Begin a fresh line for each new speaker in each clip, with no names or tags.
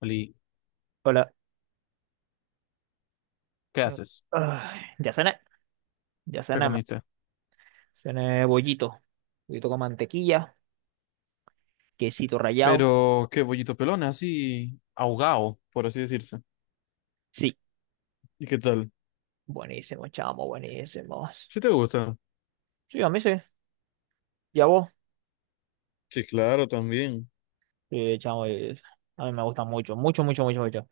Oli,
Hola.
¿qué
Mm,
haces?
ay, ya cené, ya
¿Qué
cené, ma.
comiste?
Cené bollito, bollito con mantequilla, quesito rallado.
Pero qué bollito pelón, así ahogado, por así decirse.
Sí,
¿Y qué tal?
buenísimo, chamo, buenísimo.
¿Sí te gusta?
Sí, a mí sí. ¿Y a vos?
Sí, claro, también.
Sí, chamo, a mí me gusta mucho, mucho, mucho, mucho, mucho.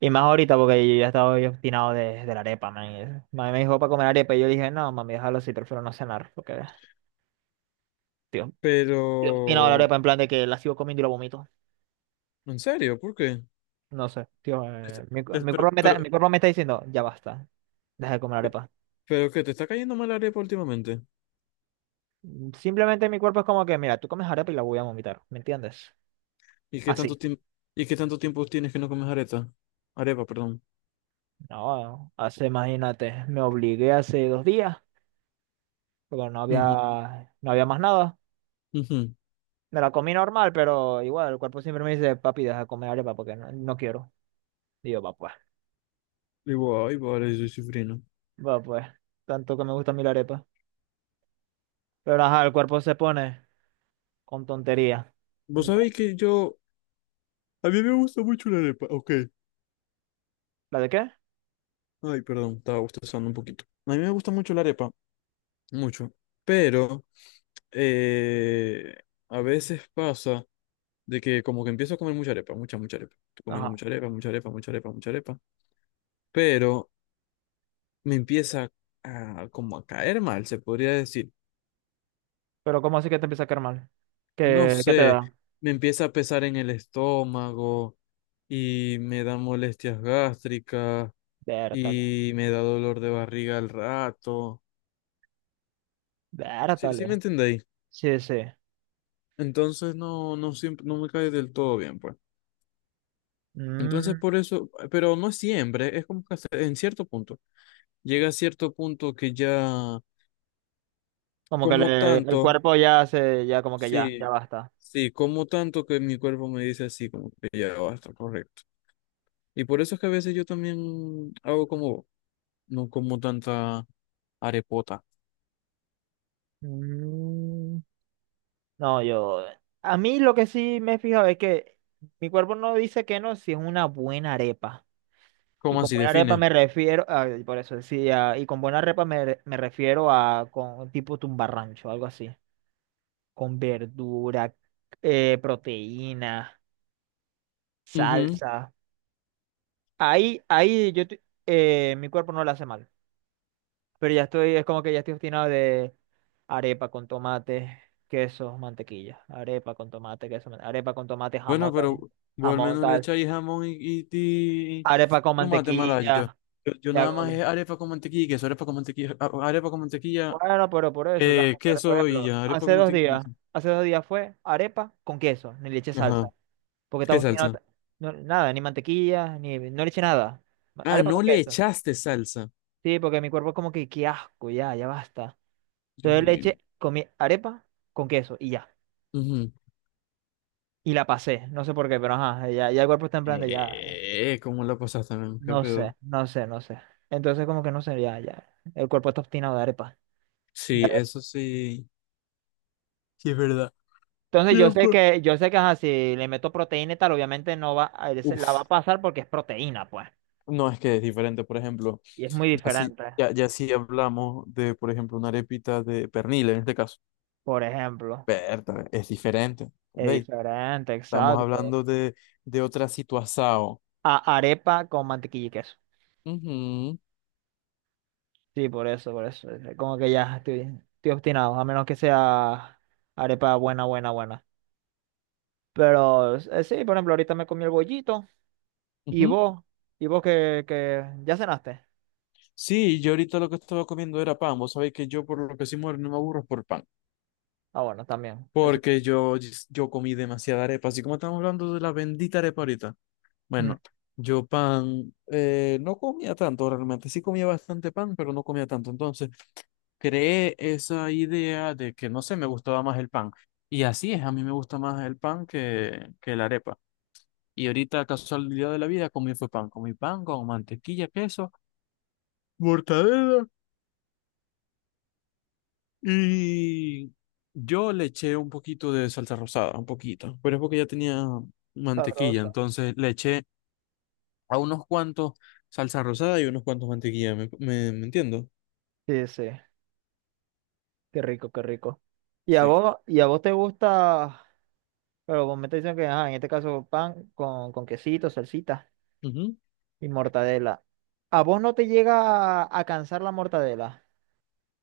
Y más ahorita porque yo ya estaba yo obstinado de la arepa, man. Mami me dijo para comer arepa y yo le dije, no, mami, déjalo así, prefiero no cenar. Porque tío, estoy obstinado de la
Pero,
arepa en plan de que la sigo comiendo y la vomito.
¿en serio? ¿Por qué?
No sé, tío,
Este-
eh, mi, cu-
te-
mi
Pero,
cuerpo me está, mi
pero,
cuerpo me está diciendo, ya basta, deja de comer
¿Qué-
arepa.
¿Pero qué? ¿Te está cayendo mal la arepa últimamente?
Simplemente mi cuerpo es como que, mira, tú comes arepa y la voy a vomitar, ¿me entiendes?
¿y qué tanto
Así.
tiempo y qué tanto tiempo tienes que no comes areta? Arepa, perdón.
No, hace, imagínate, me obligué hace 2 días, porque no
Ujú,
había, no había más nada.
ujú.
Me la comí normal, pero igual, el cuerpo siempre me dice, papi, deja de comer arepa porque no, no quiero. Y yo,
Digo, ay, vale, soy cifrino.
va pues, tanto que me gusta a mí la arepa. Pero ajá, el cuerpo se pone con tontería.
Vos
En plan,
sabéis que yo... A mí me gusta mucho la arepa, ok.
¿la de qué?
Ay, perdón, estaba bostezando un poquito. A mí me gusta mucho la arepa mucho. Pero eh, a veces pasa de que como que empiezo a comer mucha arepa, mucha, mucha arepa. Estoy comiendo
Ajá.
mucha arepa, mucha arepa, mucha arepa, mucha arepa. Pero me empieza como a caer mal, se podría decir.
Pero ¿cómo así que te empieza a caer mal?
No
¿Qué te
sé,
da?
me empieza a pesar en el estómago y me dan molestias gástricas
Vértale,
y me da dolor de barriga al rato. Sí, sí
vértale.
me entendéis.
Sí, sí.
Entonces no, no siempre, no me cae del todo bien, pues. Entonces,
Mm.
por eso, pero no siempre, es como que hasta en cierto punto. Llega a cierto punto que ya
Como que
como
el
tanto,
cuerpo ya se, ya como que ya, ya
sí,
basta.
sí, como tanto que mi cuerpo me dice así, como que ya basta, correcto. Y por eso es que a veces yo también hago como, vos, no como tanta arepota.
Mm, no, yo, a mí lo que sí me he fijado es que mi cuerpo no dice que no si es una buena arepa. Y
¿Cómo
con
así
buena arepa
define?
me refiero, a, por eso decía, y con buena arepa me refiero a con tipo tumbarrancho, algo así. Con verdura, proteína,
Ujú.
salsa. Ahí yo, mi cuerpo no le hace mal. Pero ya estoy, es como que ya estoy obstinado de arepa con tomate, queso, mantequilla. Arepa con tomate, queso, arepa con tomate,
Bueno,
jamón, tal,
pero vos al
jamón,
menos le
tal.
echáis jamón y, y, y-
Arepa
y
con
tomate malayo.
mantequilla,
Yo
ya
nada
como
más
que.
es arepa con mantequilla, y queso, arepa con mantequilla, arepa con mantequilla,
Bueno, pero por eso también, por
Queso y
ejemplo,
ya, arepa
hace
como
dos
te digas.
días, hace 2 días fue arepa con queso, ni le eché salsa,
Ajá.
porque estaba
¿Qué
obstinado,
salsa?
nada, ni mantequilla, ni, no le eché nada.
Ah,
Arepa
no
con
le
queso.
echaste salsa.
Sí, porque mi cuerpo como que, qué asco, ya, ya basta.
Dios
Entonces
mío.
comí arepa con queso y ya.
Ujú.
Y la pasé, no sé por qué, pero ajá, ya, ya el cuerpo está en plan de ya,
¿Cómo la pasaste, man? ¿Qué
no sé,
pedo?
no sé, no sé. Entonces como que no sé, ya, ya, el cuerpo está obstinado de arepa. Ya.
Sí, eso sí. Sí, es verdad.
Entonces yo
Ya,
sé
pues.
que, yo sé que ajá, si le meto proteína y tal, obviamente no va, se la va a
Uf,
pasar porque es proteína, pues.
no, es que es diferente, por ejemplo.
Y es muy
Ya sí,
diferente,
ya, ya si hablamos de, por ejemplo, una arepita de pernil en este caso.
por ejemplo.
Berta, es diferente.
Es
¿Veis?
diferente,
Estamos
exacto.
hablando de, otra situación.
A arepa con mantequilla y queso.
Ujú,
Sí, por eso, por eso es como que ya estoy, obstinado, a menos que sea arepa buena, buena, buena. Pero sí, por ejemplo, ahorita me comí el bollito. Y
ujú.
vos, y vos que ya cenaste.
Sí, yo ahorita lo que estaba comiendo era pan. Vos sabéis que yo por lo que sí muero no me aburro es por pan.
Ah, bueno, también. Eso.
Porque yo comí demasiada arepa. Así como estamos hablando de la bendita arepa ahorita.
Mm,
Bueno, yo pan no comía tanto realmente. Sí comía bastante pan, pero no comía tanto. Entonces creé esa idea de que, no sé, me gustaba más el pan. Y así es, a mí me gusta más el pan que la arepa. Y ahorita, casualidad de la vida, comí fue pan. Comí pan con mantequilla, queso, mortadela. Y yo le eché un poquito de salsa rosada, un poquito, pero es porque ya tenía mantequilla,
sabroso.
entonces le eché a unos cuantos salsa rosada y unos cuantos mantequilla, ¿Me entiendo?
Sí, sí. Qué rico, qué rico. Y a
Sí.
vos, y a vos te gusta, pero vos me te dicen que, ajá, en este caso pan con quesito, salsita
Ujú.
y mortadela. ¿A vos no te llega a cansar la mortadela?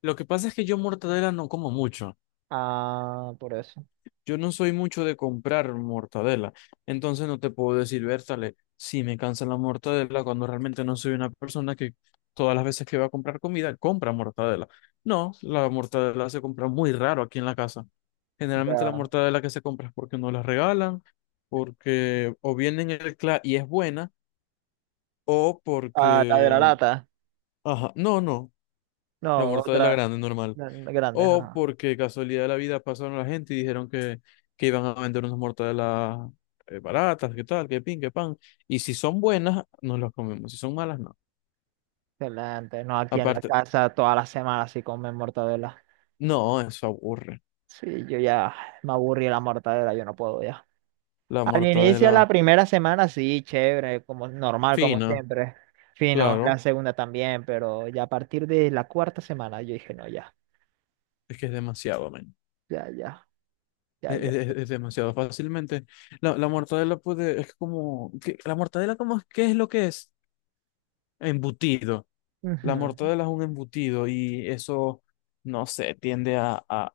Lo que pasa es que yo mortadela no como mucho.
Ah, por eso.
Yo no soy mucho de comprar mortadela, entonces no te puedo decir, Bertale, si me cansa la mortadela cuando realmente no soy una persona que todas las veces que va a comprar comida compra mortadela. No, la mortadela se compra muy raro aquí en la casa. Generalmente la
Ya.
mortadela que se compra es porque no la regalan, porque o viene en el CLA y es buena, o
Ah, la de la
porque...
lata.
Ajá, no, no, la
No,
mortadela
otra
grande normal.
la grande,
O
ajá.
porque casualidad de la vida pasaron la gente y dijeron que, iban a vender unas mortadelas baratas, que tal, que pin, que pan. Y si son buenas, nos las comemos. Si son malas, no.
Excelente. No, aquí en la
Aparte,
casa todas las semanas sí comen mortadela.
no, eso aburre.
Sí, yo ya me aburrí de la mortadela, yo no puedo ya.
La
Al inicio de
mortadela
la primera semana, sí, chévere, como normal, como
fina,
siempre. Fino, la
claro,
segunda también, pero ya a partir de la cuarta semana yo dije, no, ya,
es que es demasiado, men.
ya, ya, ya,
Es,
ya.
es- es demasiado fácilmente. La mortadela puede, es como, que, la mortadela como, ¿qué es lo que es? Embutido. La
Ujú.
mortadela es un embutido y eso, no sé, tiende a, a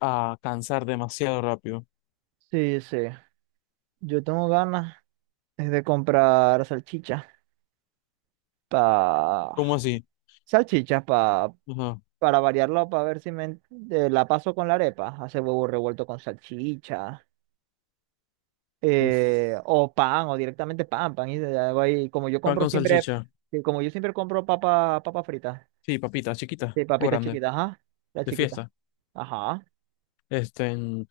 a cansar demasiado rápido.
Sí, sí. Yo tengo ganas es de comprar salchichas pa...
¿Cómo así?
salchichas pa...
Ajá.
para variarlo, para ver si me... la paso con la arepa. Hacer huevo revuelto con salchicha.
Uf.
O pan, o directamente pan, pan y de algo ahí. Como yo
Pan
compro
con
siempre,
salchicha.
sí, como yo siempre compro papa, papa frita,
Sí, papita, chiquita
sí,
o
papita
grande,
chiquita, ajá, la
de
chiquita,
fiesta.
ajá.
Este, en-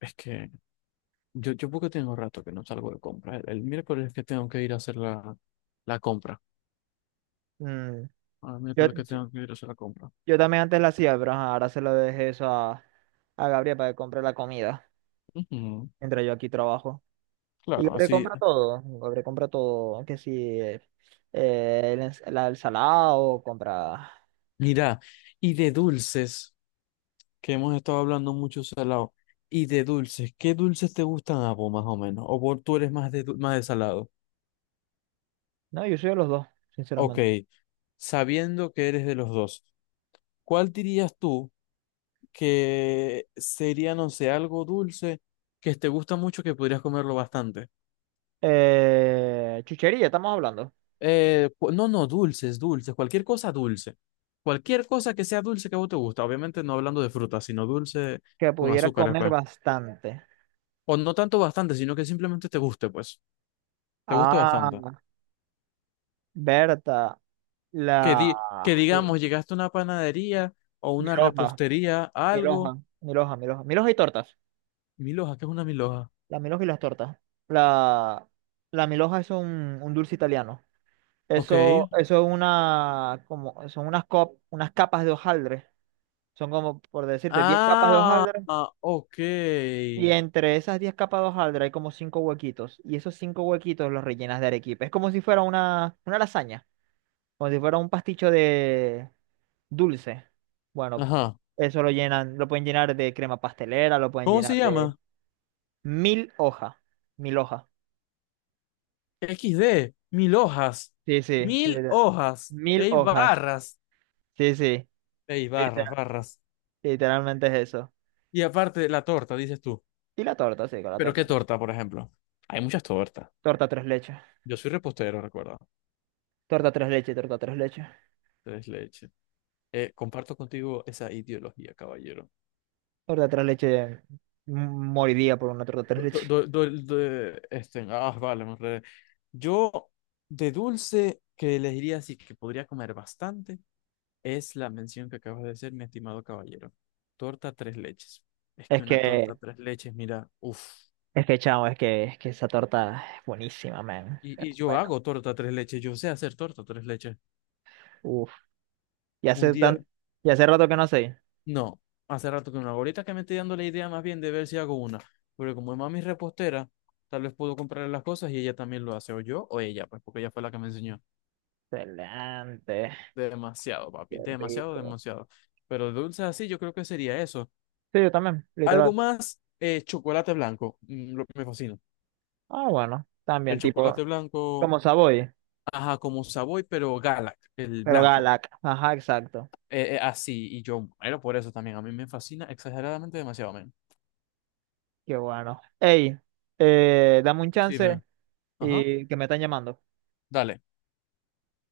es que yo porque tengo rato que no salgo de compra. El miércoles que tengo que ir a hacer la compra.
Mm,
Ah, el
Yo,
miércoles que
yo,
tengo que ir a hacer la compra.
yo también antes la hacía, pero ajá, ahora se lo dejé eso a Gabriel para que compre la comida,
Ujú,
mientras yo aquí trabajo. Y
claro, así.
Gabriel compra todo, que si la ensalada o compra...
Mira, y de dulces, que hemos estado hablando mucho salado. Y de dulces, ¿qué dulces te gustan a vos más o menos? ¿O vos tú eres más de salado?
No, yo soy de los dos,
Ok,
sinceramente.
sabiendo que eres de los dos, ¿cuál dirías tú que sería, no sé, algo dulce que te gusta mucho que podrías comerlo bastante?
Chuchería, estamos hablando,
No, no, dulces, dulces, cualquier cosa dulce. Cualquier cosa que sea dulce que a vos te gusta. Obviamente no hablando de frutas, sino dulce
que
con
pudiera
azúcares,
comer
pues.
bastante.
O no tanto bastante, sino que simplemente te guste, pues. Te guste
Ah,
bastante.
Berta,
Que
la
di- que digamos, llegaste a una panadería o una
Miloja,
repostería, algo.
Miloja, Miloja, Miloja, Miloja y tortas.
Milhoja, ¿qué es una milhoja?
La Miloja y las tortas. La, la Miloja es un dulce italiano.
Ok.
Eso es una, como, son unas, cop- unas capas de hojaldre. Son como, por decirte, 10 capas de
Ah,
hojaldre.
ah, ok.
Y entre esas 10 capas de hojaldre hay como 5 huequitos. Y esos 5 huequitos los rellenas de arequipe. Es como si fuera una lasaña. Como si fuera un pasticho dulce. Bueno,
Ajá.
eso lo llenan, lo pueden llenar de crema pastelera, lo pueden
¿Cómo se
llenar de
llama?
mil hojas. Mil hojas.
XD. Mil hojas.
Sí, sí.
Mil
Literal.
hojas.
Mil
Ey,
hojas.
barras.
Sí, sí.
Ey, barras,
literal-
barras.
literalmente es eso.
Y aparte, la torta, dices tú.
Y la torta, sí, con la
¿Pero qué
torta, ¿no?
torta, por ejemplo? Hay muchas tortas.
Torta tres leches.
Yo soy repostero, recuerda.
Torta tres leches, torta tres leches.
Tres leche. Comparto contigo esa ideología, caballero.
Torta tres leches. mm, Moriría por una torta tres
Do-
leches.
do- do- do- do- este, ah, vale, me enredé. Yo, de dulce, que elegiría así que podría comer bastante. Es la mención que acabas de hacer, mi estimado caballero. Torta tres leches. Es
Es
que una torta
que,
tres leches, mira, uff.
es que, chamo, es que esa torta es buenísima, man.
Y yo
Bueno,
hago torta tres leches, yo sé hacer torta tres leches.
uff. Y
Un
hace
día,
tan, y hace rato que no sé.
no, hace rato que no hago. Ahorita que me estoy dando la idea más bien de ver si hago una. Pero como mami es repostera, tal vez puedo comprarle las cosas y ella también lo hace, o yo o ella, pues porque ella fue la que me enseñó.
Excelente.
Demasiado,
Qué
papi, demasiado,
rico.
demasiado. Pero de dulces así, yo creo que sería eso.
Sí, yo también,
Algo
literal.
más, chocolate blanco. Que me fascina.
Ah, bueno,
El
también, tipo,
chocolate blanco.
como Savoy,
Ajá, como Savoy, pero Galak, el
pero
blanco.
Galak. Ajá, exacto.
Así, y yo muero por eso también. A mí me fascina exageradamente demasiado, men.
Qué bueno. Ey, dame un
Pero sí,
chance
men. Ajá.
y que me están llamando.
Dale.